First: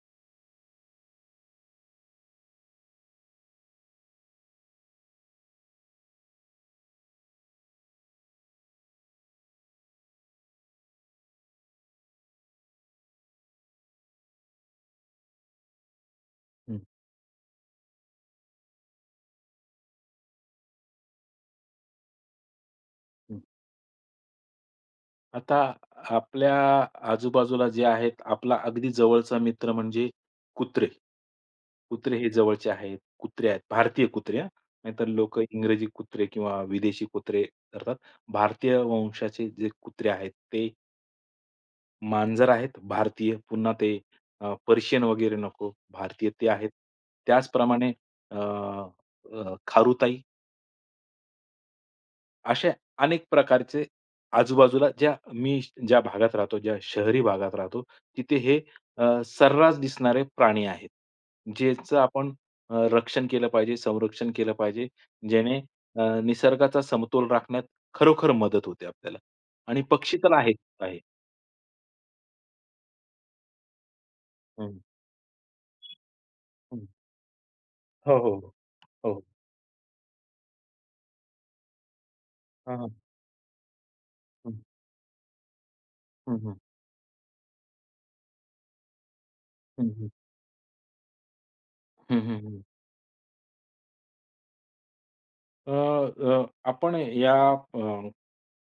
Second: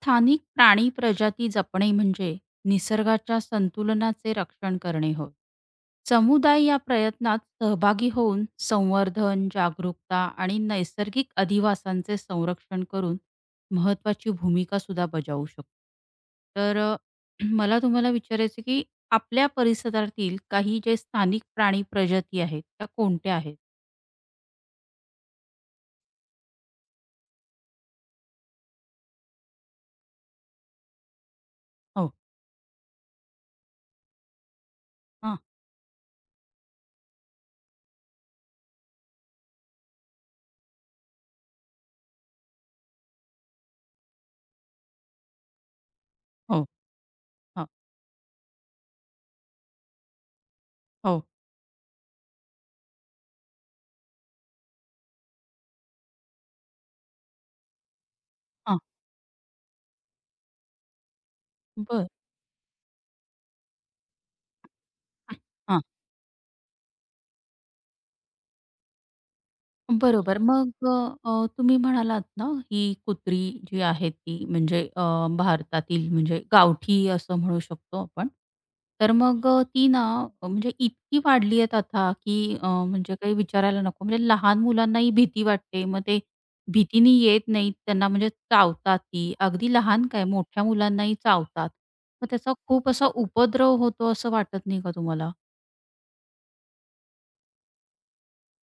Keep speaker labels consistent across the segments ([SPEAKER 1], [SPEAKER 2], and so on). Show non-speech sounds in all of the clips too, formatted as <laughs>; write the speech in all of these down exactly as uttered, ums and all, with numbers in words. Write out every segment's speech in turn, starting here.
[SPEAKER 1] स्थानिक प्राणी प्रजाती जपणे म्हणजे निसर्गाच्या संतुलनाचे रक्षण करणे होय. समुदाय या प्रयत्नात सहभागी होऊन संवर्धन, जागरूकता आणि नैसर्गिक अधिवासांचे संरक्षण करून महत्वाची भूमिका सुद्धा बजावू शकतो. तर
[SPEAKER 2] हं,
[SPEAKER 1] अ, मला तुम्हाला विचारायचं की आपल्या परिसरातील काही जे स्थानिक प्राणी प्रजाती आहेत त्या कोणत्या
[SPEAKER 2] हं.
[SPEAKER 1] आहेत?
[SPEAKER 2] आता आपल्या आजूबाजूला जे आहेत, आपला अगदी जवळचा मित्र म्हणजे कुत्रे.
[SPEAKER 1] हो.
[SPEAKER 2] कुत्रे हे जवळचे आहेत. कुत्रे आहेत, भारतीय कुत्रे हां. नाहीतर
[SPEAKER 1] हां.
[SPEAKER 2] लोकं इंग्रजी कुत्रे किंवा विदेशी कुत्रे करतात. भारतीय वंशाचे जे कुत्रे आहेत, ते मांजर आहेत भारतीय. पुन्हा ते अ, पर्शियन वगैरे नको, भारतीय ते
[SPEAKER 1] हो.
[SPEAKER 2] आहेत.
[SPEAKER 1] हां.
[SPEAKER 2] त्याचप्रमाणे अ, अ, खारुताई
[SPEAKER 1] हो.
[SPEAKER 2] असे अनेक प्रकारचे आजूबाजूला ज्या मी ज्या भागात राहतो, ज्या शहरी भागात राहतो, तिथे हे
[SPEAKER 1] हां.
[SPEAKER 2] अ, सर्रास दिसणारे प्राणी आहेत. ज्याचं
[SPEAKER 1] बरं.
[SPEAKER 2] आपण अ, रक्षण केलं पाहिजे, संरक्षण केलं पाहिजे. ज्याने अ, निसर्गाचा समतोल राखण्यात खरोखर मदत होते आपल्याला. आणि पक्षी तर
[SPEAKER 1] बरोबर.
[SPEAKER 2] आहेच
[SPEAKER 1] मग
[SPEAKER 2] आहे.
[SPEAKER 1] अ, तुम्ही म्हणालात ना, ही कुत्री जी आहे ती
[SPEAKER 2] हं,
[SPEAKER 1] म्हणजे अ, भारतातील म्हणजे
[SPEAKER 2] हं.
[SPEAKER 1] गावठी असं म्हणू शकतो
[SPEAKER 2] हो,
[SPEAKER 1] आपण.
[SPEAKER 2] हो, हो.
[SPEAKER 1] तर
[SPEAKER 2] हो.
[SPEAKER 1] मग अ, ती ना अ, म्हणजे इतकी वाढली आहेत आता, की अ,
[SPEAKER 2] हां, हां.
[SPEAKER 1] म्हणजे काही विचारायला नको. म्हणजे
[SPEAKER 2] हं,
[SPEAKER 1] लहान मुलांनाही भीती वाटते. मग ते
[SPEAKER 2] हं, हं.
[SPEAKER 1] भीतीने येत नाहीत. त्यांना म्हणजे चावतात ती. अगदी
[SPEAKER 2] हं,
[SPEAKER 1] लहान
[SPEAKER 2] हं.
[SPEAKER 1] काय मोठ्या मुलांनाही चावतात. मग त्याचा
[SPEAKER 2] हं,
[SPEAKER 1] खूप असा उपद्रव होतो असं वाटत नाही का तुम्हाला?
[SPEAKER 2] अ, अ, आपण या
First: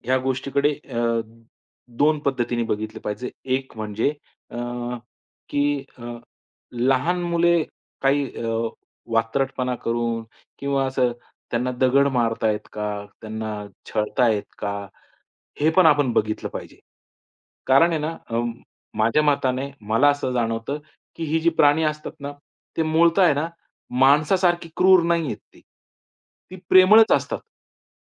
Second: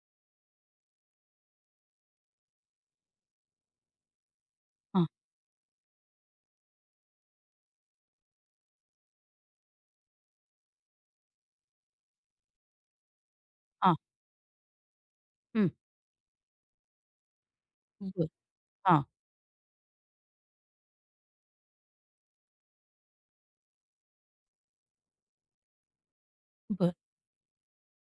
[SPEAKER 2] ह्या गोष्टीकडे अ, दोन पद्धतीने बघितलं पाहिजे. एक म्हणजे अ,
[SPEAKER 1] हां,
[SPEAKER 2] की अ, लहान मुले काही अ, वात्रटपणा करून किंवा असं त्यांना दगड मारतायत का? त्यांना
[SPEAKER 1] हां.
[SPEAKER 2] छळतायत का?
[SPEAKER 1] हं.
[SPEAKER 2] हे पण आपण बघितलं पाहिजे. कारण आहे ना.
[SPEAKER 1] बरं.
[SPEAKER 2] अ,
[SPEAKER 1] हां.
[SPEAKER 2] माझ्या मताने मला असं जाणवतं, की ही जी प्राणी असतात ना, ते मूळतः आहे ना, माणसासारखी क्रूर नाहीयेत ती. ती
[SPEAKER 1] बरं.
[SPEAKER 2] प्रेमळच असतात.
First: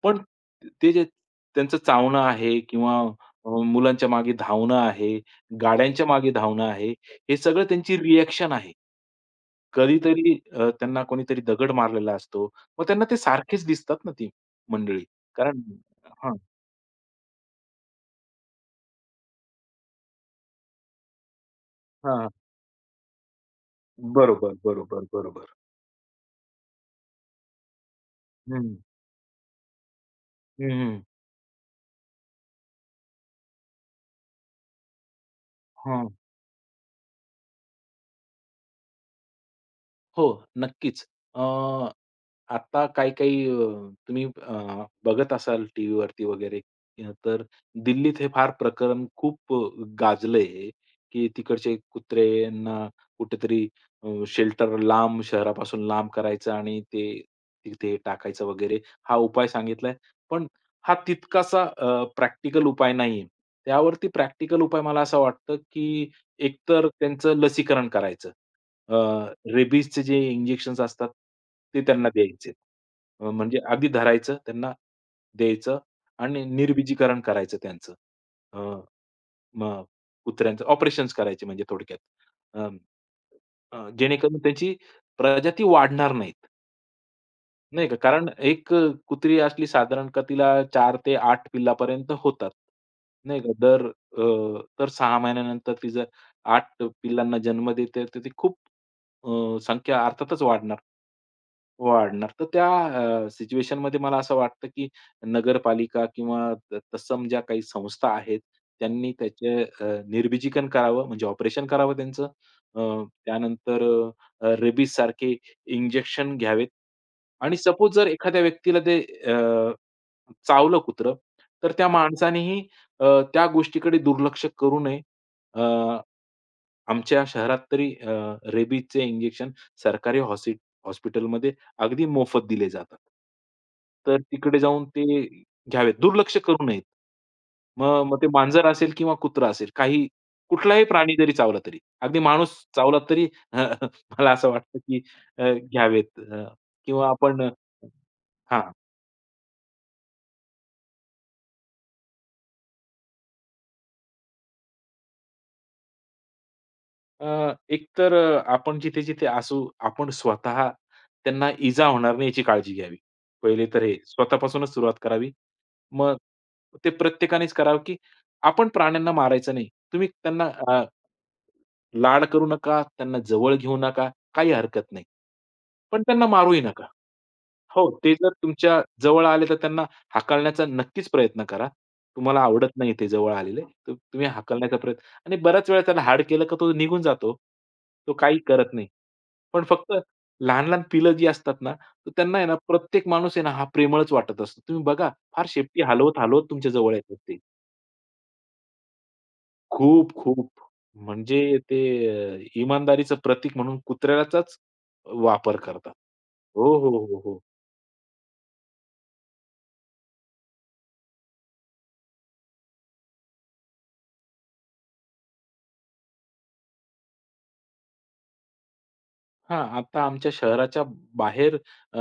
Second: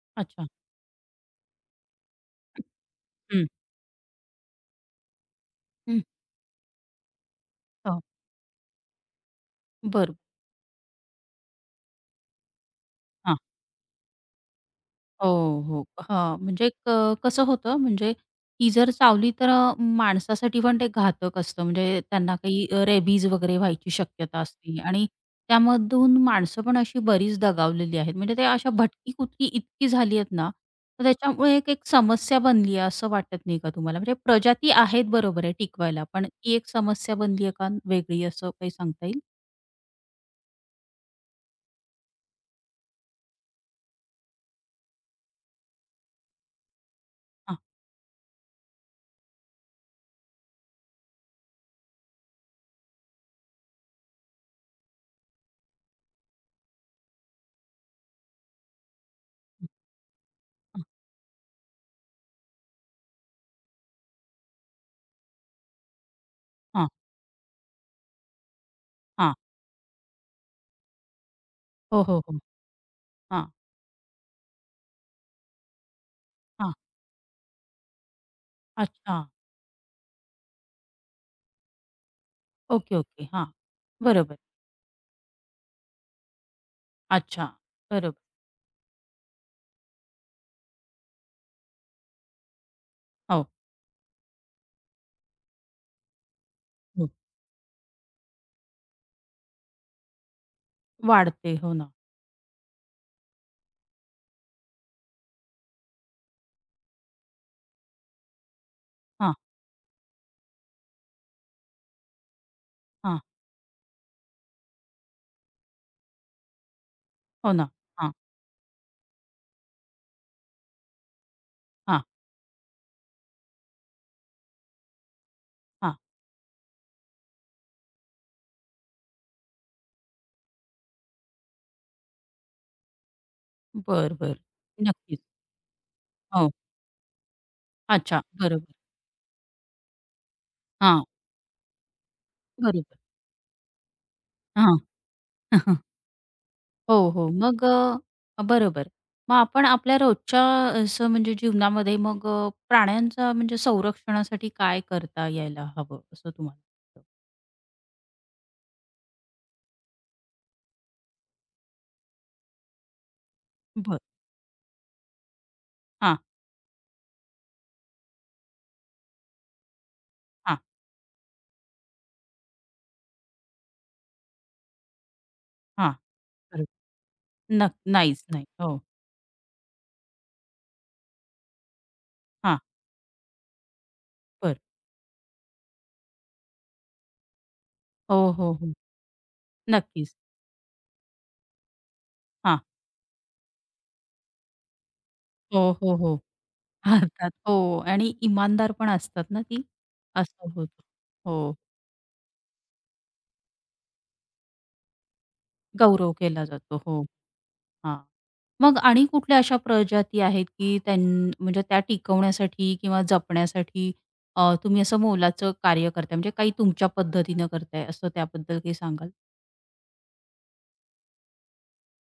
[SPEAKER 2] पण
[SPEAKER 1] अच्छा.
[SPEAKER 2] ते जे त्यांचं चावणं आहे किंवा
[SPEAKER 1] हं.
[SPEAKER 2] अ, मुलांच्या मागे धावणं आहे,
[SPEAKER 1] हं.
[SPEAKER 2] गाड्यांच्या मागे धावणं आहे, हे सगळं त्यांची
[SPEAKER 1] हो.
[SPEAKER 2] रिएक्शन आहे.
[SPEAKER 1] बरं.
[SPEAKER 2] कधीतरी अ, त्यांना कोणीतरी दगड मारलेला असतो. मग त्यांना ते
[SPEAKER 1] हां.
[SPEAKER 2] सारखेच दिसतात ना ती मंडळी. कारण
[SPEAKER 1] हो, हो.
[SPEAKER 2] हां.
[SPEAKER 1] हां, म्हणजे क कसं होतं म्हणजे ती जर चावली तर अ, माणसासाठी पण ते घातक असतं. म्हणजे त्यांना काही रेबीज वगैरे व्हायची शक्यता
[SPEAKER 2] बरोबर,
[SPEAKER 1] असते
[SPEAKER 2] बरोबर,
[SPEAKER 1] आणि
[SPEAKER 2] बरोबर.
[SPEAKER 1] त्यामधून माणसं पण अशी बरीच दगावलेली आहेत. म्हणजे ते अशा
[SPEAKER 2] हं.
[SPEAKER 1] भटकी-कुटकी इतकी झाली आहेत ना,
[SPEAKER 2] हं, हं.
[SPEAKER 1] तर त्याच्यामुळे एक एक समस्या बनली आहे असं वाटत नाही का तुम्हाला? म्हणजे प्रजाती आहेत बरोबर आहे टिकवायला,
[SPEAKER 2] हां.
[SPEAKER 1] पण ती एक समस्या बनली आहे का वेगळी असं काही सांगता येईल?
[SPEAKER 2] हो, नक्कीच. अ, आता काही-काही अ, तुम्ही अ, बघत असाल टीव्हीवरती वगैरे, अं, तर
[SPEAKER 1] हां.
[SPEAKER 2] दिल्लीत हे फार प्रकरण खूप अ, गाजलंय, की तिकडचे कुत्र्यांना कुठेतरी अ, शेल्टर लांब शहरापासून लांब करायचं आणि ते तिथे टाकायचं वगैरे हा उपाय
[SPEAKER 1] हं,
[SPEAKER 2] सांगितलाय. पण हा तितकासा प्रॅक्टिकल उपाय नाहीये. त्यावरती प्रॅक्टिकल उपाय मला असा वाटतं, की एकतर
[SPEAKER 1] हां,
[SPEAKER 2] त्यांचं लसीकरण करायचं. अ,
[SPEAKER 1] हां.
[SPEAKER 2] रेबीजचे जे इंजेक्शन्स असतात, ते
[SPEAKER 1] हो,
[SPEAKER 2] त्यांना
[SPEAKER 1] हो, हो.
[SPEAKER 2] द्यायचे. अ,
[SPEAKER 1] हां,
[SPEAKER 2] म्हणजे अगदी धरायचं, त्यांना द्यायचं आणि
[SPEAKER 1] हां.
[SPEAKER 2] निर्बीजीकरण करायचं त्यांचं. अ,
[SPEAKER 1] अच्छा.
[SPEAKER 2] मग कुत्र्यांचं ऑपरेशन्स करायचे म्हणजे थोडक्यात. अ,
[SPEAKER 1] ओके, ओके. हां.
[SPEAKER 2] अ, जेणेकरून
[SPEAKER 1] बरोबर.
[SPEAKER 2] त्यांची प्रजाती वाढणार नाहीत.
[SPEAKER 1] अच्छा.
[SPEAKER 2] नाही का,
[SPEAKER 1] बरोबर.
[SPEAKER 2] कारण एक कुत्री असली साधारण का तिला चार ते आठ पिल्लापर्यंत होतात. नाही
[SPEAKER 1] हो,
[SPEAKER 2] का, दर अ, तर सहा महिन्यानंतर ती जर आठ
[SPEAKER 1] हो.
[SPEAKER 2] पिल्लांना जन्म देते, तर ती खूप अ, संख्या अर्थातच वाढणार.
[SPEAKER 1] वाढते. हो ना.
[SPEAKER 2] वाढणार. तर त्या अ, सिच्युएशनमध्ये मला असं वाटतं, की नगरपालिका किंवा त तत्सम ज्या काही संस्था आहेत, त्यांनी
[SPEAKER 1] हां,
[SPEAKER 2] त्याचे अ, निर्बीजीकरण करावं, म्हणजे ऑपरेशन करावं त्यांचं. अ,
[SPEAKER 1] हां.
[SPEAKER 2] त्यानंतर अ, रेबीजसारखे इंजेक्शन घ्यावेत
[SPEAKER 1] हो
[SPEAKER 2] आणि
[SPEAKER 1] ना.
[SPEAKER 2] सपोज जर
[SPEAKER 1] हां,
[SPEAKER 2] एखाद्या व्यक्तीला ते अ, चावलं कुत्रं, तर त्या
[SPEAKER 1] हां,
[SPEAKER 2] माणसानेही अ, त्या गोष्टीकडे दुर्लक्ष करू नये. अ,
[SPEAKER 1] हां.
[SPEAKER 2] आमच्या शहरात तरी अ, रेबीजचे इंजेक्शन सरकारी हॉसी हॉस्पिटलमध्ये अगदी मोफत दिले जातात.
[SPEAKER 1] बरं,
[SPEAKER 2] तर
[SPEAKER 1] बरं.
[SPEAKER 2] तिकडे जाऊन ते
[SPEAKER 1] नक्कीच.
[SPEAKER 2] घ्यावेत. दुर्लक्ष
[SPEAKER 1] हो.
[SPEAKER 2] करू नयेत. मग मग
[SPEAKER 1] अच्छा.
[SPEAKER 2] ते मांजर
[SPEAKER 1] बरोबर.
[SPEAKER 2] असेल किंवा कुत्रा असेल, काही कुठलाही
[SPEAKER 1] हां.
[SPEAKER 2] प्राणी जरी चावला तरी, अगदी माणूस
[SPEAKER 1] बरोबर.
[SPEAKER 2] चावला तरी <laughs> मला असं
[SPEAKER 1] हां.
[SPEAKER 2] वाटतं, की अ,
[SPEAKER 1] <laughs>
[SPEAKER 2] घ्यावेत अ,
[SPEAKER 1] हो,
[SPEAKER 2] किंवा
[SPEAKER 1] हो.
[SPEAKER 2] आपण
[SPEAKER 1] मग अ,
[SPEAKER 2] हां.
[SPEAKER 1] बरोबर. मग आपण आपल्या रोजच्या असं म्हणजे जीवनामध्ये मग अ, प्राण्यांचा म्हणजे संरक्षणासाठी काय करता यायला हवं असं तुम्हाला वाटतं?
[SPEAKER 2] अ, एक तर अ, आपण जिथे-जिथे असू, आपण स्वतः त्यांना इजा होणार नाही याची काळजी घ्यावी. पहिले तर हे
[SPEAKER 1] बरं.
[SPEAKER 2] स्वतःपासूनच सुरुवात करावी. मग
[SPEAKER 1] हां,
[SPEAKER 2] ते प्रत्येकानेच करावं, की आपण प्राण्यांना मारायचं नाही. तुम्ही त्यांना
[SPEAKER 1] हां,
[SPEAKER 2] लाड करू नका, त्यांना जवळ घेऊ नका, काही हरकत नाही.
[SPEAKER 1] हां.
[SPEAKER 2] पण त्यांना मारूही
[SPEAKER 1] बरोबर.
[SPEAKER 2] नका.
[SPEAKER 1] नक्क
[SPEAKER 2] हो, ते
[SPEAKER 1] नाहीच
[SPEAKER 2] जर
[SPEAKER 1] नाही. हो.
[SPEAKER 2] तुमच्या जवळ आले, तर त्यांना हाकलण्याचा नक्कीच प्रयत्न करा. तुम्हाला
[SPEAKER 1] हां.
[SPEAKER 2] आवडत नाही ते जवळ आलेले, तर तुम्ही
[SPEAKER 1] बरं.
[SPEAKER 2] हाकलण्याचा प्रयत्न आणि बऱ्याच वेळा त्याला हाड केलं का तो निघून जातो. तो
[SPEAKER 1] हो,
[SPEAKER 2] काही
[SPEAKER 1] हो,
[SPEAKER 2] करत
[SPEAKER 1] हो.
[SPEAKER 2] नाही. पण फक्त
[SPEAKER 1] नक्कीच.
[SPEAKER 2] लहान-लहान पिलं जी असतात ना, तर त्यांना आहे ना,
[SPEAKER 1] हां.
[SPEAKER 2] प्रत्येक माणूस आहे ना, हा प्रेमळच वाटत असतो. तुम्ही बघा, फार
[SPEAKER 1] हो,
[SPEAKER 2] शेपटी
[SPEAKER 1] हो, हो.
[SPEAKER 2] हलवत-हलवत तुमच्या जवळ येतात
[SPEAKER 1] हातात.
[SPEAKER 2] ते.
[SPEAKER 1] हो आणि इमानदार पण असतात ना ती.
[SPEAKER 2] खूप, खूप.
[SPEAKER 1] असं होतं.
[SPEAKER 2] म्हणजे
[SPEAKER 1] हो.
[SPEAKER 2] ते अ, इमानदारीचं प्रतीक म्हणून कुत्र्याचाच वापर करतात.
[SPEAKER 1] गौरव केला
[SPEAKER 2] हो,
[SPEAKER 1] जातो.
[SPEAKER 2] हो,
[SPEAKER 1] हो.
[SPEAKER 2] हो, हो.
[SPEAKER 1] हां. मग आणि कुठल्या अशा प्रजाती आहेत, की त्यां म्हणजे त्या टिकवण्यासाठी किंवा जपण्यासाठी अ, तुम्ही असं मोलाचं कार्य करताय? म्हणजे काही तुमच्या पद्धतीनं करताय असं त्याबद्दल काही सांगाल?
[SPEAKER 2] हां, आता आमच्या शहराच्या बाहेर अ,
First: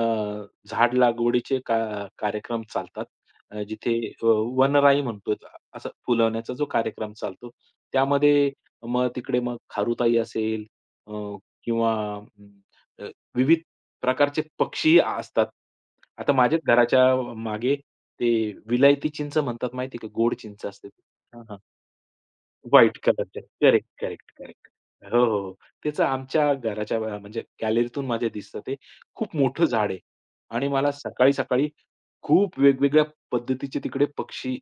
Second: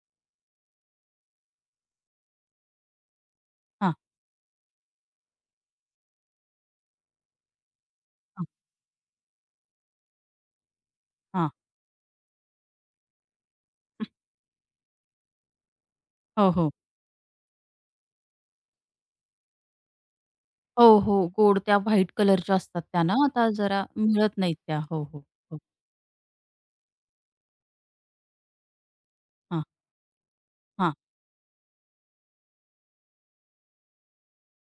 [SPEAKER 2] झाड लागवडीचे का कार्यक्रम चालतात. अ, जिथे
[SPEAKER 1] हां,
[SPEAKER 2] अ, वनराई म्हणतो असं फुलवण्याचा जो कार्यक्रम चालतो.
[SPEAKER 1] हां,
[SPEAKER 2] त्यामध्ये मग तिकडे मग खारुताई असेल अ,
[SPEAKER 1] हां.
[SPEAKER 2] किंवा म, अ, विविध प्रकारचे पक्षी असतात. आता
[SPEAKER 1] हो,
[SPEAKER 2] माझ्याच
[SPEAKER 1] हो.
[SPEAKER 2] घराच्या मागे ते विलायती चिंच म्हणतात माहिती का? गोड चिंच
[SPEAKER 1] हो,
[SPEAKER 2] असते.
[SPEAKER 1] हो.
[SPEAKER 2] हां, हां.
[SPEAKER 1] गोड त्या व्हाईट कलरच्या असतात
[SPEAKER 2] व्हाईट
[SPEAKER 1] त्या ना
[SPEAKER 2] कलरचे.
[SPEAKER 1] आता जरा
[SPEAKER 2] करेक्ट, करेक्ट,
[SPEAKER 1] मिळत नाहीत
[SPEAKER 2] करेक्ट.
[SPEAKER 1] त्या. हो, हो,
[SPEAKER 2] हो, हो, हो.
[SPEAKER 1] हो.
[SPEAKER 2] त्याचं आमच्या घराच्या अ, म्हणजे गॅलरीतून माझ्या दिसतं ते. खूप
[SPEAKER 1] हां,
[SPEAKER 2] मोठं झाड आहे आणि मला
[SPEAKER 1] हां,
[SPEAKER 2] सकाळी-सकाळी खूप वेगवेगळ्या पद्धतीचे तिकडे पक्षी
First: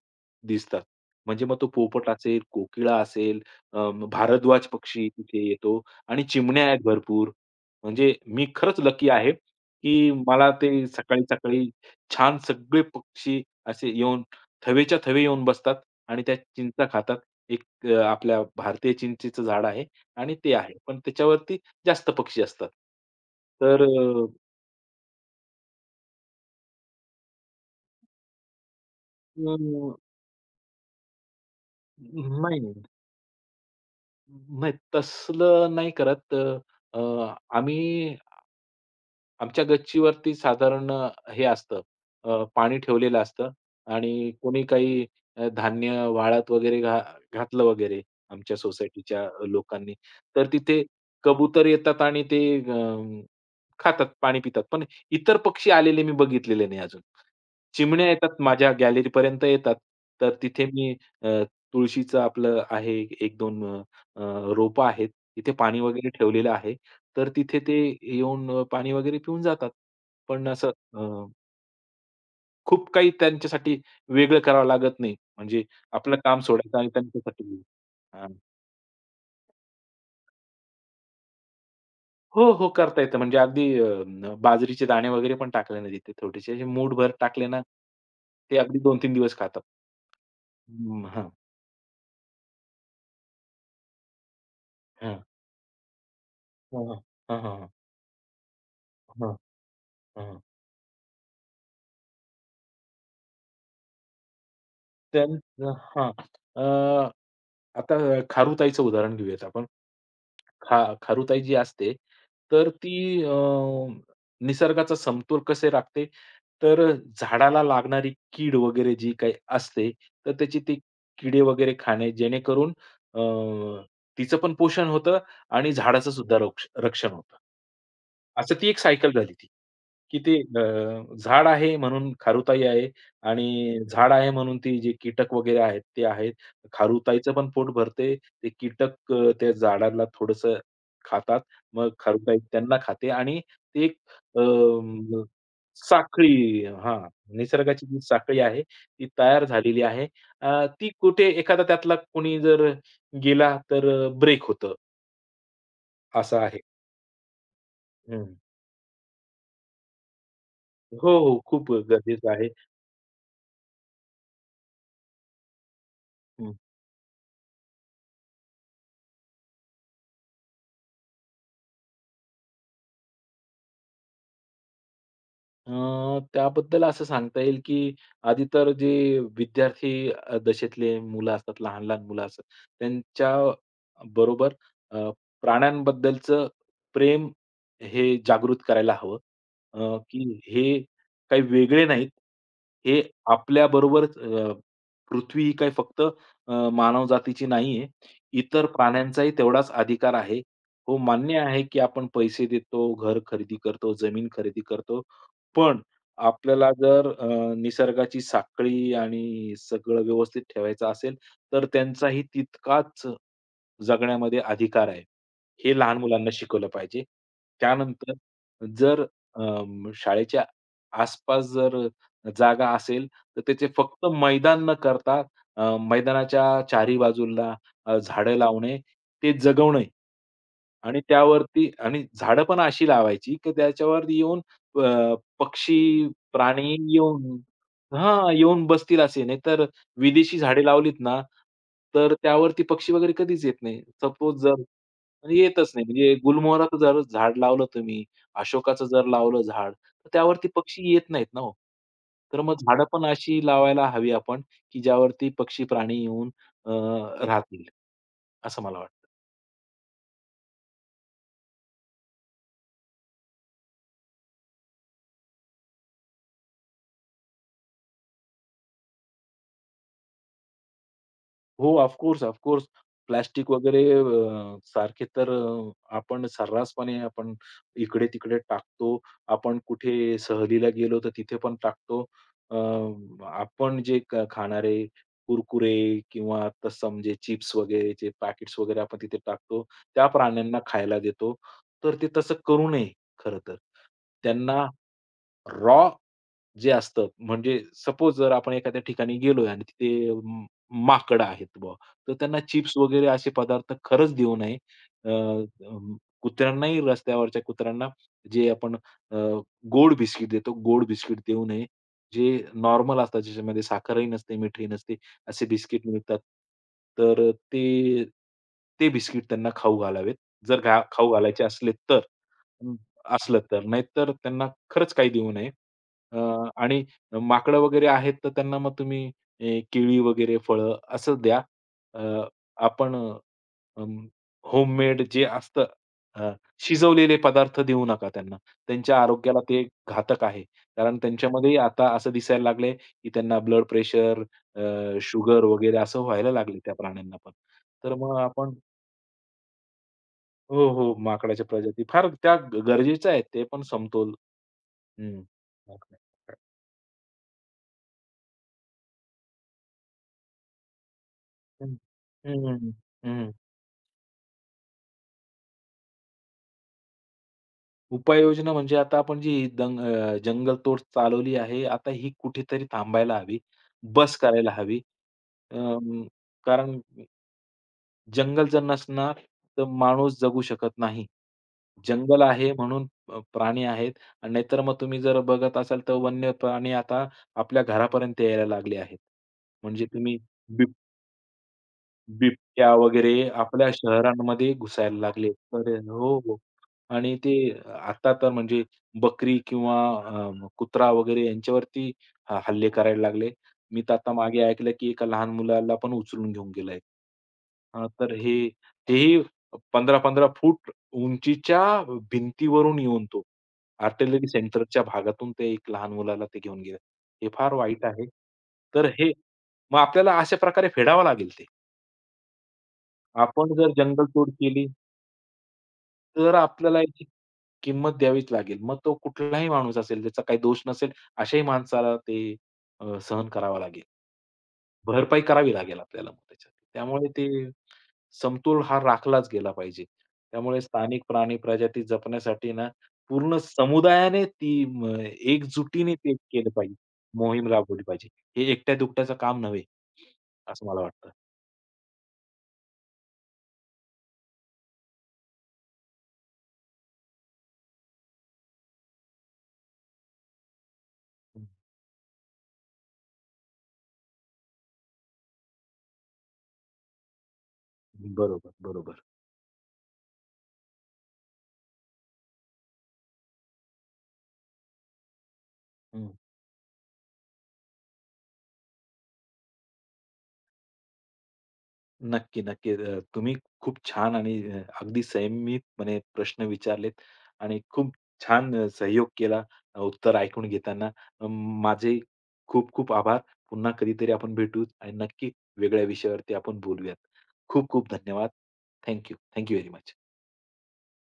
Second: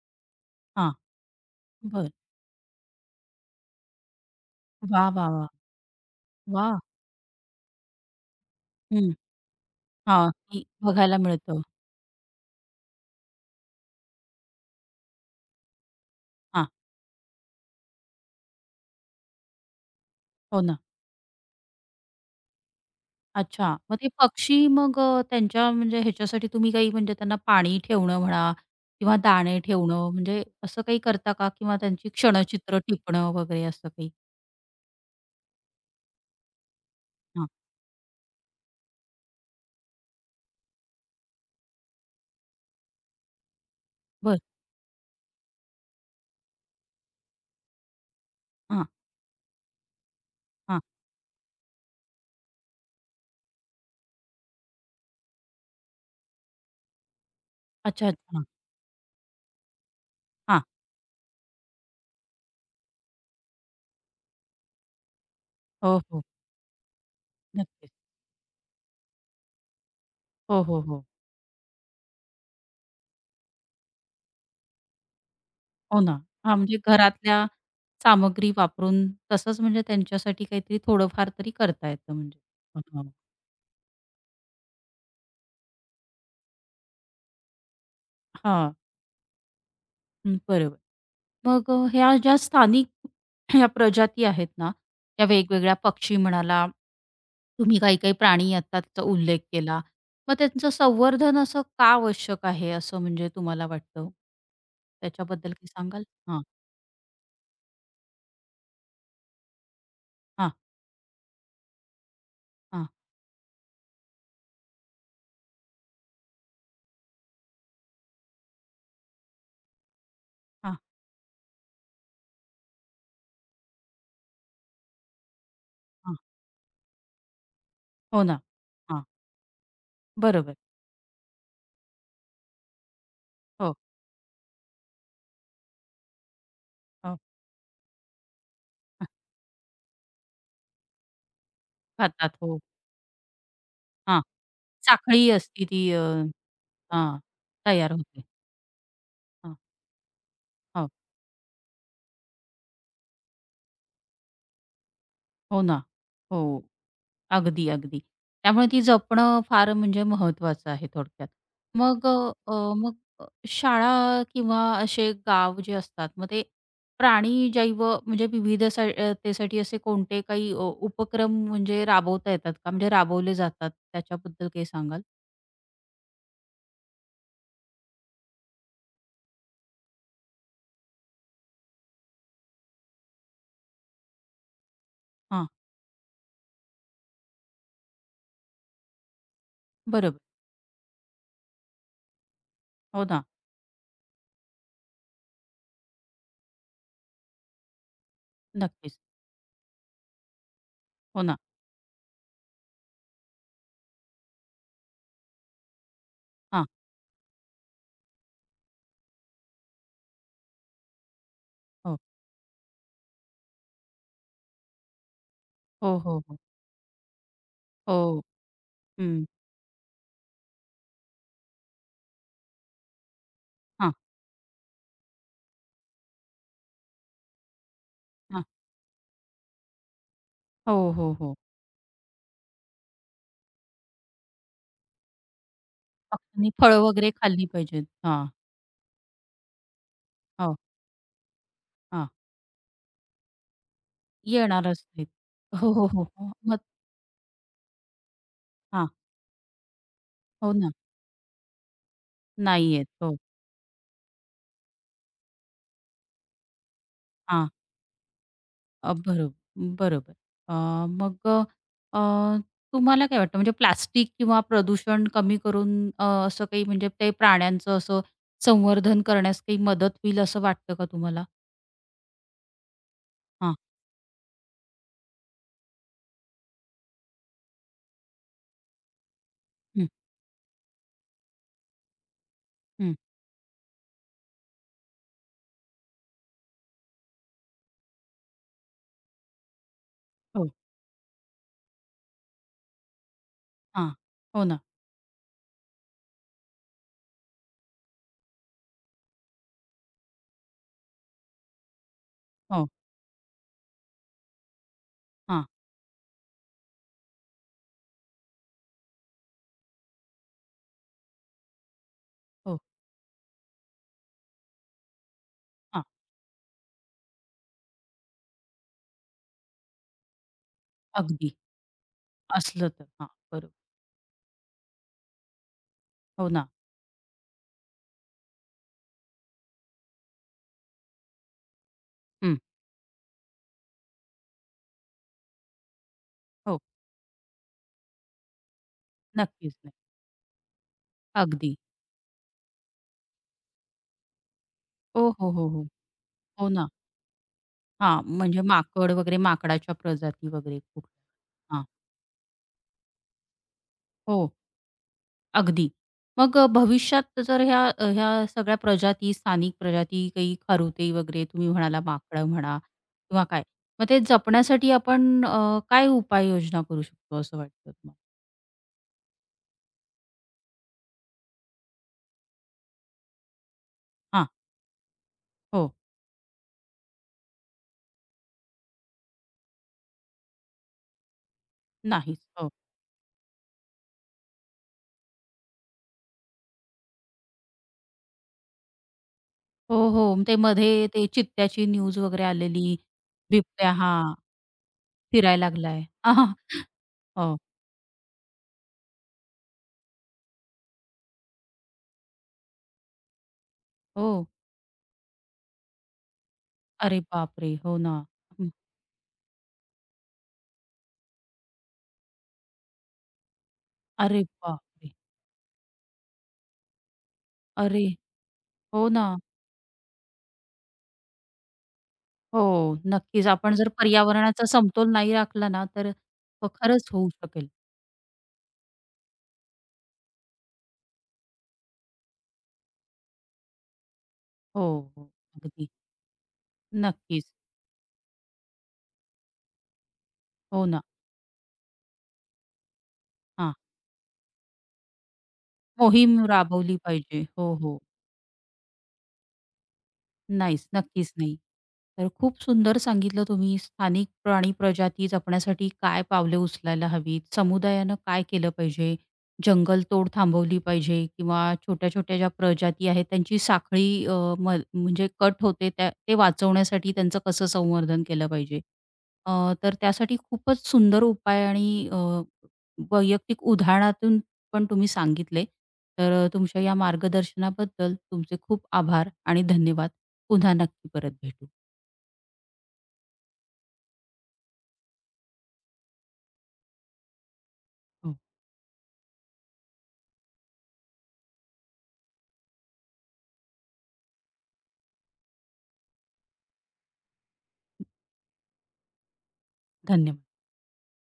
[SPEAKER 2] दिसतात.
[SPEAKER 1] हां.
[SPEAKER 2] म्हणजे मग तो पोपट
[SPEAKER 1] बरं.
[SPEAKER 2] असेल, कोकिळा असेल, अ, भारद्वाज पक्षी
[SPEAKER 1] वाह, वाह,
[SPEAKER 2] तिथे
[SPEAKER 1] वाह!
[SPEAKER 2] येतो आणि चिमण्या
[SPEAKER 1] वाह!
[SPEAKER 2] आहेत भरपूर. म्हणजे मी खरंच लकी आहे, की
[SPEAKER 1] हां,
[SPEAKER 2] मला
[SPEAKER 1] की
[SPEAKER 2] ते
[SPEAKER 1] बघायला मिळतं.
[SPEAKER 2] सकाळी-सकाळी छान सगळे पक्षी असे येऊन थवेच्या थवे येऊन बसतात आणि त्या
[SPEAKER 1] हां,
[SPEAKER 2] चिंचा खातात. एक अ, आपल्या भारतीय चिंचेचं झाड आहे आणि ते
[SPEAKER 1] हो
[SPEAKER 2] आहे.
[SPEAKER 1] ना.
[SPEAKER 2] पण त्याच्यावरती जास्त पक्षी असतात.
[SPEAKER 1] अच्छा,
[SPEAKER 2] तर
[SPEAKER 1] मग ते
[SPEAKER 2] अ,
[SPEAKER 1] पक्षी मग अ, त्यांच्या म्हणजे ह्याच्यासाठी तुम्ही काही म्हणजे त्यांना पाणी ठेवणं म्हणा किंवा दाणे
[SPEAKER 2] अ,
[SPEAKER 1] ठेवणं म्हणजे असं काही करता का? किंवा त्यांची
[SPEAKER 2] नाही.
[SPEAKER 1] क्षणचित्र टिपणं वगैरे असं काही?
[SPEAKER 2] नाही तसलं नाही करत. अ, अ,
[SPEAKER 1] हां,
[SPEAKER 2] आम्ही आमच्या गच्चीवरती साधारण हे असतं अ, पाणी ठेवलेलं असतं आणि
[SPEAKER 1] बरं.
[SPEAKER 2] कोणी काही अ, धान्य वाळत वगैरे घा घातलं वगैरे आमच्या
[SPEAKER 1] हां,
[SPEAKER 2] सोसायटीच्या लोकांनी, तर
[SPEAKER 1] हां.
[SPEAKER 2] तिथे कबूतर येतात आणि ते अ, खातात, पाणी पितात. पण इतर पक्षी आलेले मी बघितलेले नाही अजून. चिमण्या
[SPEAKER 1] अच्छा,
[SPEAKER 2] येतात
[SPEAKER 1] अच्छा.
[SPEAKER 2] माझ्या गॅलरीपर्यंत येतात. तर तिथे
[SPEAKER 1] हां.
[SPEAKER 2] मी अ, तुळशीचं आपलं आहे एक दोन अ, अ, रोपं आहेत. तिथे पाणी
[SPEAKER 1] हो,
[SPEAKER 2] वगैरे
[SPEAKER 1] हो.
[SPEAKER 2] ठेवलेलं आहे. तर तिथे ते
[SPEAKER 1] नक्कीच.
[SPEAKER 2] येऊन अ, पाणी वगैरे पिऊन जातात. पण
[SPEAKER 1] हो,
[SPEAKER 2] असं
[SPEAKER 1] हो, हो.
[SPEAKER 2] अ, खूप काही त्यांच्यासाठी वेगळं करावं लागत नाही. म्हणजे
[SPEAKER 1] हो ना.
[SPEAKER 2] आपलं काम
[SPEAKER 1] हां, म्हणजे
[SPEAKER 2] सोडायचं आणि
[SPEAKER 1] घरातल्या
[SPEAKER 2] त्यांच्यासाठी हां.
[SPEAKER 1] सामग्री वापरून तसंच म्हणजे त्यांच्यासाठी काहीतरी थोडंफार तरी करता येतं म्हणजे.
[SPEAKER 2] हो, हो. करता
[SPEAKER 1] हां,
[SPEAKER 2] येतं. म्हणजे अगदी अ, न बाजरीचे दाणे वगैरे पण टाकले ना तिथे थोडेसे असे मूठभर टाकले ना, ते
[SPEAKER 1] हां.
[SPEAKER 2] अगदी दोन तीन दिवस खातात.
[SPEAKER 1] हं, बरोबर.
[SPEAKER 2] हं,
[SPEAKER 1] मग अ, ह्या ज्या स्थानिक ह्या प्रजाती आहेत ना,
[SPEAKER 2] हां.
[SPEAKER 1] त्या वेगवेगळ्या पक्षी म्हणाला,
[SPEAKER 2] हां, हां. हां, हां, हां.
[SPEAKER 1] तुम्ही काही-काही प्राणी आत्ताचा
[SPEAKER 2] हां,
[SPEAKER 1] उल्लेख केला. मग त्यांचं संवर्धन असं का आवश्यक आहे, असं म्हणजे तुम्हाला वाटतं? त्याच्याबद्दल काही
[SPEAKER 2] त्यांचं
[SPEAKER 1] सांगाल?
[SPEAKER 2] हां.
[SPEAKER 1] हां,
[SPEAKER 2] अ, आता खारुताईचं उदाहरण घेऊयात आपण.
[SPEAKER 1] हां,
[SPEAKER 2] खा खारुताई जी असते, तर
[SPEAKER 1] हां,
[SPEAKER 2] ती अ, निसर्गाचा समतोल कसे राखते, तर झाडाला लागणारी कीड वगैरे जी काही असते, तर त्याची
[SPEAKER 1] हां,
[SPEAKER 2] ती किडे वगैरे खाणे जेणेकरून अ, तिचं पण पोषण होतं आणि झाडाचं
[SPEAKER 1] हां.
[SPEAKER 2] सुद्धा रक्ष रक्षण होतं.
[SPEAKER 1] हो ना.
[SPEAKER 2] असं ती एक
[SPEAKER 1] हां,
[SPEAKER 2] सायकल झाली ती, की ते
[SPEAKER 1] बरोबर.
[SPEAKER 2] अ, झाड आहे म्हणून खारुताई आहे.
[SPEAKER 1] हो,
[SPEAKER 2] आणि झाड आहे म्हणून ती जी कीटक वगैरे आहेत ते आहेत.
[SPEAKER 1] हो.
[SPEAKER 2] खारुताईचं पण पोट भरते. ते
[SPEAKER 1] <laughs> हं,
[SPEAKER 2] कीटक अ, त्या झाडाला थोडंसं खातात. मग
[SPEAKER 1] खातात.
[SPEAKER 2] खारुताई
[SPEAKER 1] हो.
[SPEAKER 2] त्यांना खाते आणि ते एक
[SPEAKER 1] हां,
[SPEAKER 2] अ,
[SPEAKER 1] साखळी असती ती अ,
[SPEAKER 2] साखळी हां,
[SPEAKER 1] हां,
[SPEAKER 2] निसर्गाची
[SPEAKER 1] तयार
[SPEAKER 2] जी
[SPEAKER 1] होते.
[SPEAKER 2] साखळी आहे ती तयार
[SPEAKER 1] हां,
[SPEAKER 2] झालेली आहे. अ,
[SPEAKER 1] हो,
[SPEAKER 2] ती कुठे एखादा त्यातला कोणी जर गेला तर अ, ब्रेक होतं,
[SPEAKER 1] हो ना.
[SPEAKER 2] असं
[SPEAKER 1] हो.
[SPEAKER 2] आहे.
[SPEAKER 1] अगदी, अगदी.
[SPEAKER 2] हं.
[SPEAKER 1] त्यामुळे ती जपणं फार म्हणजे महत्त्वाचं आहे
[SPEAKER 2] हो,
[SPEAKER 1] थोडक्यात.
[SPEAKER 2] हो. खूप
[SPEAKER 1] मग
[SPEAKER 2] गरजेचं आहे.
[SPEAKER 1] अ, मग अ, शाळा किंवा असे गाव जे असतात, मग ते प्राणी जैव म्हणजे विविध सा अ, असे कोणते काही अ, उपक्रम म्हणजे राबवता येतात का? म्हणजे राबवले जातात त्याच्याबद्दल काही सांगाल?
[SPEAKER 2] अ, त्याबद्दल असं सांगता येईल, की आधी तर जे विद्यार्थी अ, दशेतले मुलं असतात, लहान-लहान मुलं असतात, त्यांच्या बरोबर अ,
[SPEAKER 1] हां,
[SPEAKER 2] प्राण्यांबद्दलचं प्रेम हे जागृत करायला हवं. अ,
[SPEAKER 1] बरोबर.
[SPEAKER 2] की हे काही वेगळे नाहीत. हे
[SPEAKER 1] हो ना.
[SPEAKER 2] आपल्याबरोबरच अ, पृथ्वी ही काही फक्त अ, मानवजातीची नाहीये. इतर
[SPEAKER 1] नक्कीच.
[SPEAKER 2] प्राण्यांचाही तेवढाच अधिकार आहे. हो,
[SPEAKER 1] हो ना.
[SPEAKER 2] मान्य आहे, की आपण पैसे देतो, घर खरेदी करतो, जमीन खरेदी करतो. पण
[SPEAKER 1] हां.
[SPEAKER 2] आपल्याला जर अ, निसर्गाची साखळी आणि सगळं व्यवस्थित ठेवायचं असेल, तर
[SPEAKER 1] हो.
[SPEAKER 2] त्यांचाही तितकाच जगण्यामध्ये अधिकार आहे. हे
[SPEAKER 1] हो,
[SPEAKER 2] लहान
[SPEAKER 1] हो,
[SPEAKER 2] मुलांना
[SPEAKER 1] हो.
[SPEAKER 2] शिकवलं पाहिजे. त्यानंतर
[SPEAKER 1] हो.
[SPEAKER 2] जर
[SPEAKER 1] हं.
[SPEAKER 2] अं, शाळेच्या आसपास जर जागा असेल, तर त्याचे
[SPEAKER 1] हां,
[SPEAKER 2] फक्त मैदान न करता अ, मैदानाच्या चारी बाजूला अ, झाडं
[SPEAKER 1] हां.
[SPEAKER 2] लावणे, ते जगवणे
[SPEAKER 1] हो,
[SPEAKER 2] आणि
[SPEAKER 1] हो, हो.
[SPEAKER 2] त्यावरती आणि झाडं पण अशी लावायची, की त्याच्यावर येऊन अ, पक्षी,
[SPEAKER 1] पक्ष्यांनी
[SPEAKER 2] प्राणी
[SPEAKER 1] फळं वगैरे
[SPEAKER 2] येऊन
[SPEAKER 1] खाल्ली पाहिजेत. हां.
[SPEAKER 2] हां, येऊन बसतील असे. नाहीतर विदेशी
[SPEAKER 1] हो,
[SPEAKER 2] झाडे लावलीत ना,
[SPEAKER 1] हां.
[SPEAKER 2] तर त्यावरती पक्षी वगैरे कधीच येत नाही. सपोज जर
[SPEAKER 1] येणारच नाहीत.
[SPEAKER 2] म्हणजे येतच
[SPEAKER 1] हो,
[SPEAKER 2] नाही.
[SPEAKER 1] हो, हो,
[SPEAKER 2] म्हणजे
[SPEAKER 1] हो. मग
[SPEAKER 2] गुलमोहराचं जर झाड लावलं तुम्ही, अशोकाचं
[SPEAKER 1] हां,
[SPEAKER 2] जर लावलं झाड, तर त्यावरती
[SPEAKER 1] हो ना.
[SPEAKER 2] पक्षी येत नाहीत ना हो. तर मग
[SPEAKER 1] नाही
[SPEAKER 2] झाडं
[SPEAKER 1] येत.
[SPEAKER 2] पण
[SPEAKER 1] हो.
[SPEAKER 2] अशी लावायला हवी आपण, की ज्यावरती पक्षी, प्राणी येऊन अ,
[SPEAKER 1] हां.
[SPEAKER 2] राहतील असं मला वाटतं.
[SPEAKER 1] अ, बरोबर, बरोबर. अ, मग अ, तुम्हाला काय वाटतं म्हणजे प्लास्टिक किंवा प्रदूषण कमी करून अ, असं काही म्हणजे ते प्राण्यांचं असं संवर्धन करण्यास काही मदत होईल असं वाटतं का तुम्हाला?
[SPEAKER 2] हो, of course, of course. Plastic
[SPEAKER 1] हां.
[SPEAKER 2] वगैरे अ, सारखे तर अ, आपण सर्रासपणे आपण इकडे-तिकडे टाकतो. आपण
[SPEAKER 1] हं,
[SPEAKER 2] कुठे सहलीला गेलो तर तिथे पण टाकतो. अ,
[SPEAKER 1] हं.
[SPEAKER 2] आपण जे ख खाणारे कुरकुरे किंवा आता समजे चिप्स वगैरेचे पॅकेट्स वगैरे आपण तिथे टाकतो. त्या
[SPEAKER 1] हो.
[SPEAKER 2] प्राण्यांना खायला देतो. तर ते तसं करू नये खरं तर.
[SPEAKER 1] हां. हो ना.
[SPEAKER 2] त्यांना रॉ जे असतं म्हणजे सपोज जर आपण एखाद्या ठिकाणी गेलोय आणि तिथे म माकडं आहेत बुवा, तर त्यांना
[SPEAKER 1] हो.
[SPEAKER 2] चिप्स वगैरे असे पदार्थ खरंच देऊ नये. अ,
[SPEAKER 1] हां.
[SPEAKER 2] अं, कुत्र्यांनाही रस्त्यावरच्या कुत्र्यांना जे आपण अ, गोड बिस्किट देतो, गोड बिस्किट देऊ नये. जे
[SPEAKER 1] हो.
[SPEAKER 2] नॉर्मल असतात ज्याच्यामध्ये साखरही नसते, मीठही नसते असे
[SPEAKER 1] हां.
[SPEAKER 2] बिस्किट मिळतात. तर ते ते बिस्किट त्यांना खाऊ घालावेत. जर घा खाऊ
[SPEAKER 1] अगदी.
[SPEAKER 2] घालायचे असले तर.
[SPEAKER 1] असलं तर. हां.
[SPEAKER 2] असलं
[SPEAKER 1] बरोबर.
[SPEAKER 2] तर. नाहीतर त्यांना खरंच काही देऊ नये. अ,
[SPEAKER 1] हो ना.
[SPEAKER 2] आणि माकडं वगैरे आहेत, तर त्यांना मग तुम्ही ए, केळी वगैरे फळं असं द्या. अ,
[SPEAKER 1] हं.
[SPEAKER 2] आपण अं, होममेड जे असतं अ,
[SPEAKER 1] हो.
[SPEAKER 2] शिजवलेले पदार्थ देऊ नका त्यांना. त्यांच्या आरोग्याला
[SPEAKER 1] नक्कीच
[SPEAKER 2] ते
[SPEAKER 1] नाही.
[SPEAKER 2] घातक आहे. कारण
[SPEAKER 1] अगदी.
[SPEAKER 2] त्यांच्यामध्ये आता असं दिसायला लागलंय, की त्यांना ब्लड प्रेशर,
[SPEAKER 1] हो, हो,
[SPEAKER 2] शुगर
[SPEAKER 1] हो, हो.
[SPEAKER 2] वगैरे असं व्हायला
[SPEAKER 1] हो
[SPEAKER 2] लागले
[SPEAKER 1] ना.
[SPEAKER 2] त्या प्राण्यांना पण. तर
[SPEAKER 1] हां,
[SPEAKER 2] मग
[SPEAKER 1] म्हणजे
[SPEAKER 2] आपण
[SPEAKER 1] माकड वगैरे माकडाच्या प्रजाती वगैरे
[SPEAKER 2] हो, हो. माकडाच्या
[SPEAKER 1] कुठल्या हां,
[SPEAKER 2] प्रजाती फार त्या गरजेच्या आहेत ते पण समतोल.
[SPEAKER 1] हो,
[SPEAKER 2] हं.
[SPEAKER 1] अगदी. मग अ, भविष्यात जर ह्या अ, ह्या सगळ्या प्रजाती, स्थानिक प्रजाती, काही खारुताई वगैरे तुम्ही
[SPEAKER 2] हं.
[SPEAKER 1] म्हणाला माकडं
[SPEAKER 2] हं,
[SPEAKER 1] म्हणा
[SPEAKER 2] हं, हं.
[SPEAKER 1] किंवा काय, मग ते जपण्यासाठी आपण अ, काय उपाययोजना करू शकतो असं वाटतं तुम्हाला?
[SPEAKER 2] उपाययोजना म्हणजे आता आपण जी दंग अ, जंगलतोड चालवली आहे, आता ही कुठेतरी थांबायला हवी, बस
[SPEAKER 1] हां,
[SPEAKER 2] करायला हवी.
[SPEAKER 1] हो,
[SPEAKER 2] अं, कारण जंगल जर नसणार तर माणूस जगू शकत नाही.
[SPEAKER 1] नाहीच.
[SPEAKER 2] जंगल
[SPEAKER 1] हो,
[SPEAKER 2] आहे म्हणून अ, प्राणी आहेत आणि नाहीतर मग तुम्ही जर बघत असाल तर वन्य प्राणी आता आपल्या घरापर्यंत यायला लागले आहेत.
[SPEAKER 1] हो,
[SPEAKER 2] म्हणजे
[SPEAKER 1] हो.
[SPEAKER 2] तुम्ही
[SPEAKER 1] मग ते मध्ये
[SPEAKER 2] बिब
[SPEAKER 1] ते चित्त्याची न्यूज वगैरे
[SPEAKER 2] बिबट्या
[SPEAKER 1] आलेली,
[SPEAKER 2] वगैरे आपल्या
[SPEAKER 1] बिबट्या हां,
[SPEAKER 2] शहरांमध्ये घुसायला लागले.
[SPEAKER 1] फिरायला
[SPEAKER 2] तर
[SPEAKER 1] लागलाय. <laughs> हा,
[SPEAKER 2] हो,
[SPEAKER 1] हा,
[SPEAKER 2] हो. आणि ते
[SPEAKER 1] हो,
[SPEAKER 2] आता तर म्हणजे बकरी किंवा अ, कुत्रा वगैरे यांच्यावरती ह हल्ले करायला लागले. मी तर
[SPEAKER 1] हो.
[SPEAKER 2] आता मागे ऐकलं, की एका लहान मुलाला पण उचलून घेऊन गेलाय.
[SPEAKER 1] अरे बापरे! हो
[SPEAKER 2] हां,
[SPEAKER 1] ना.
[SPEAKER 2] तर हे
[SPEAKER 1] हं.
[SPEAKER 2] तेही पंधरा पंधरा फूट उंचीच्या भिंतीवरून येऊन तो
[SPEAKER 1] अरे
[SPEAKER 2] आर्टिलरी सेंटरच्या
[SPEAKER 1] बापरे!
[SPEAKER 2] भागातून ते एक लहान मुलाला ते घेऊन गेले. हे फार
[SPEAKER 1] अरे!
[SPEAKER 2] वाईट आहे. तर
[SPEAKER 1] हो ना.
[SPEAKER 2] हे मग आपल्याला अशा प्रकारे फेडावं लागेल ते.
[SPEAKER 1] हो, नक्कीच.
[SPEAKER 2] आपण
[SPEAKER 1] आपण जर
[SPEAKER 2] जर जंगलतोड
[SPEAKER 1] पर्यावरणाचा
[SPEAKER 2] केली,
[SPEAKER 1] समतोल नाही राखला ना, तर
[SPEAKER 2] तर
[SPEAKER 1] अ,
[SPEAKER 2] आपल्याला
[SPEAKER 1] खरंच
[SPEAKER 2] याची
[SPEAKER 1] होऊ शकेल.
[SPEAKER 2] किंमत द्यावीच लागेल. मग तो कुठलाही माणूस असेल, ज्याचा काही दोष नसेल, अशाही माणसाला ते अ, सहन करावं लागेल.
[SPEAKER 1] हो, हो.
[SPEAKER 2] भरपाई करावी
[SPEAKER 1] अगदी.
[SPEAKER 2] लागेल आपल्याला मग त्याच्यात. त्यामुळे ते
[SPEAKER 1] नक्कीच.
[SPEAKER 2] समतोल हा राखलाच गेला पाहिजे. त्यामुळे
[SPEAKER 1] हो ना.
[SPEAKER 2] स्थानिक प्राणी प्रजाती जपण्यासाठी ना, पूर्ण
[SPEAKER 1] हां.
[SPEAKER 2] समुदायाने ती म एकजुटीने ते
[SPEAKER 1] मोहीम
[SPEAKER 2] केलं पाहिजे.
[SPEAKER 1] राबवली पाहिजे.
[SPEAKER 2] मोहीम
[SPEAKER 1] हो, हो.
[SPEAKER 2] राबवली पाहिजे. हे एकट्या-दुकट्याचं काम नव्हे, असं
[SPEAKER 1] नाहीच,
[SPEAKER 2] मला वाटतं.
[SPEAKER 1] नक्कीच नाही. तर खूप सुंदर सांगितलं तुम्ही स्थानिक प्राणी प्रजाती जपण्यासाठी काय पावले उचलायला हवीत, समुदायानं काय केलं पाहिजे, जंगलतोड थांबवली पाहिजे किंवा
[SPEAKER 2] हं.
[SPEAKER 1] छोट्या-छोट्या ज्या प्रजाती आहेत त्यांची साखळी अ, म म्हणजे कट होते त्या ते वाचवण्यासाठी त्यांचं कसं संवर्धन केलं
[SPEAKER 2] बरोबर,
[SPEAKER 1] पाहिजे.
[SPEAKER 2] बरोबर.
[SPEAKER 1] अ, तर त्यासाठी खूपच सुंदर उपाय आणि अ, वैयक्तिक उदाहरणातून पण तुम्ही सांगितले.
[SPEAKER 2] हं.
[SPEAKER 1] तर अ, तुमच्या या मार्गदर्शनाबद्दल तुमचे खूप आभार आणि धन्यवाद. पुन्हा नक्की परत भेटू.
[SPEAKER 2] नक्की, नक्की. अ, तुम्ही खूप छान आणि अ, अगदी संयमितपणे प्रश्न विचारलेत आणि खूप
[SPEAKER 1] हो,
[SPEAKER 2] छान अ, सहयोग केला अ, उत्तर ऐकून घेताना. अ, माझे खूप खूप आभार. पुन्हा कधीतरी आपण भेटूच आणि नक्की वेगळ्या विषयावरती आपण बोलूयात. खूप खूप धन्यवाद. Thank you. Very much.
[SPEAKER 1] धन्यवाद.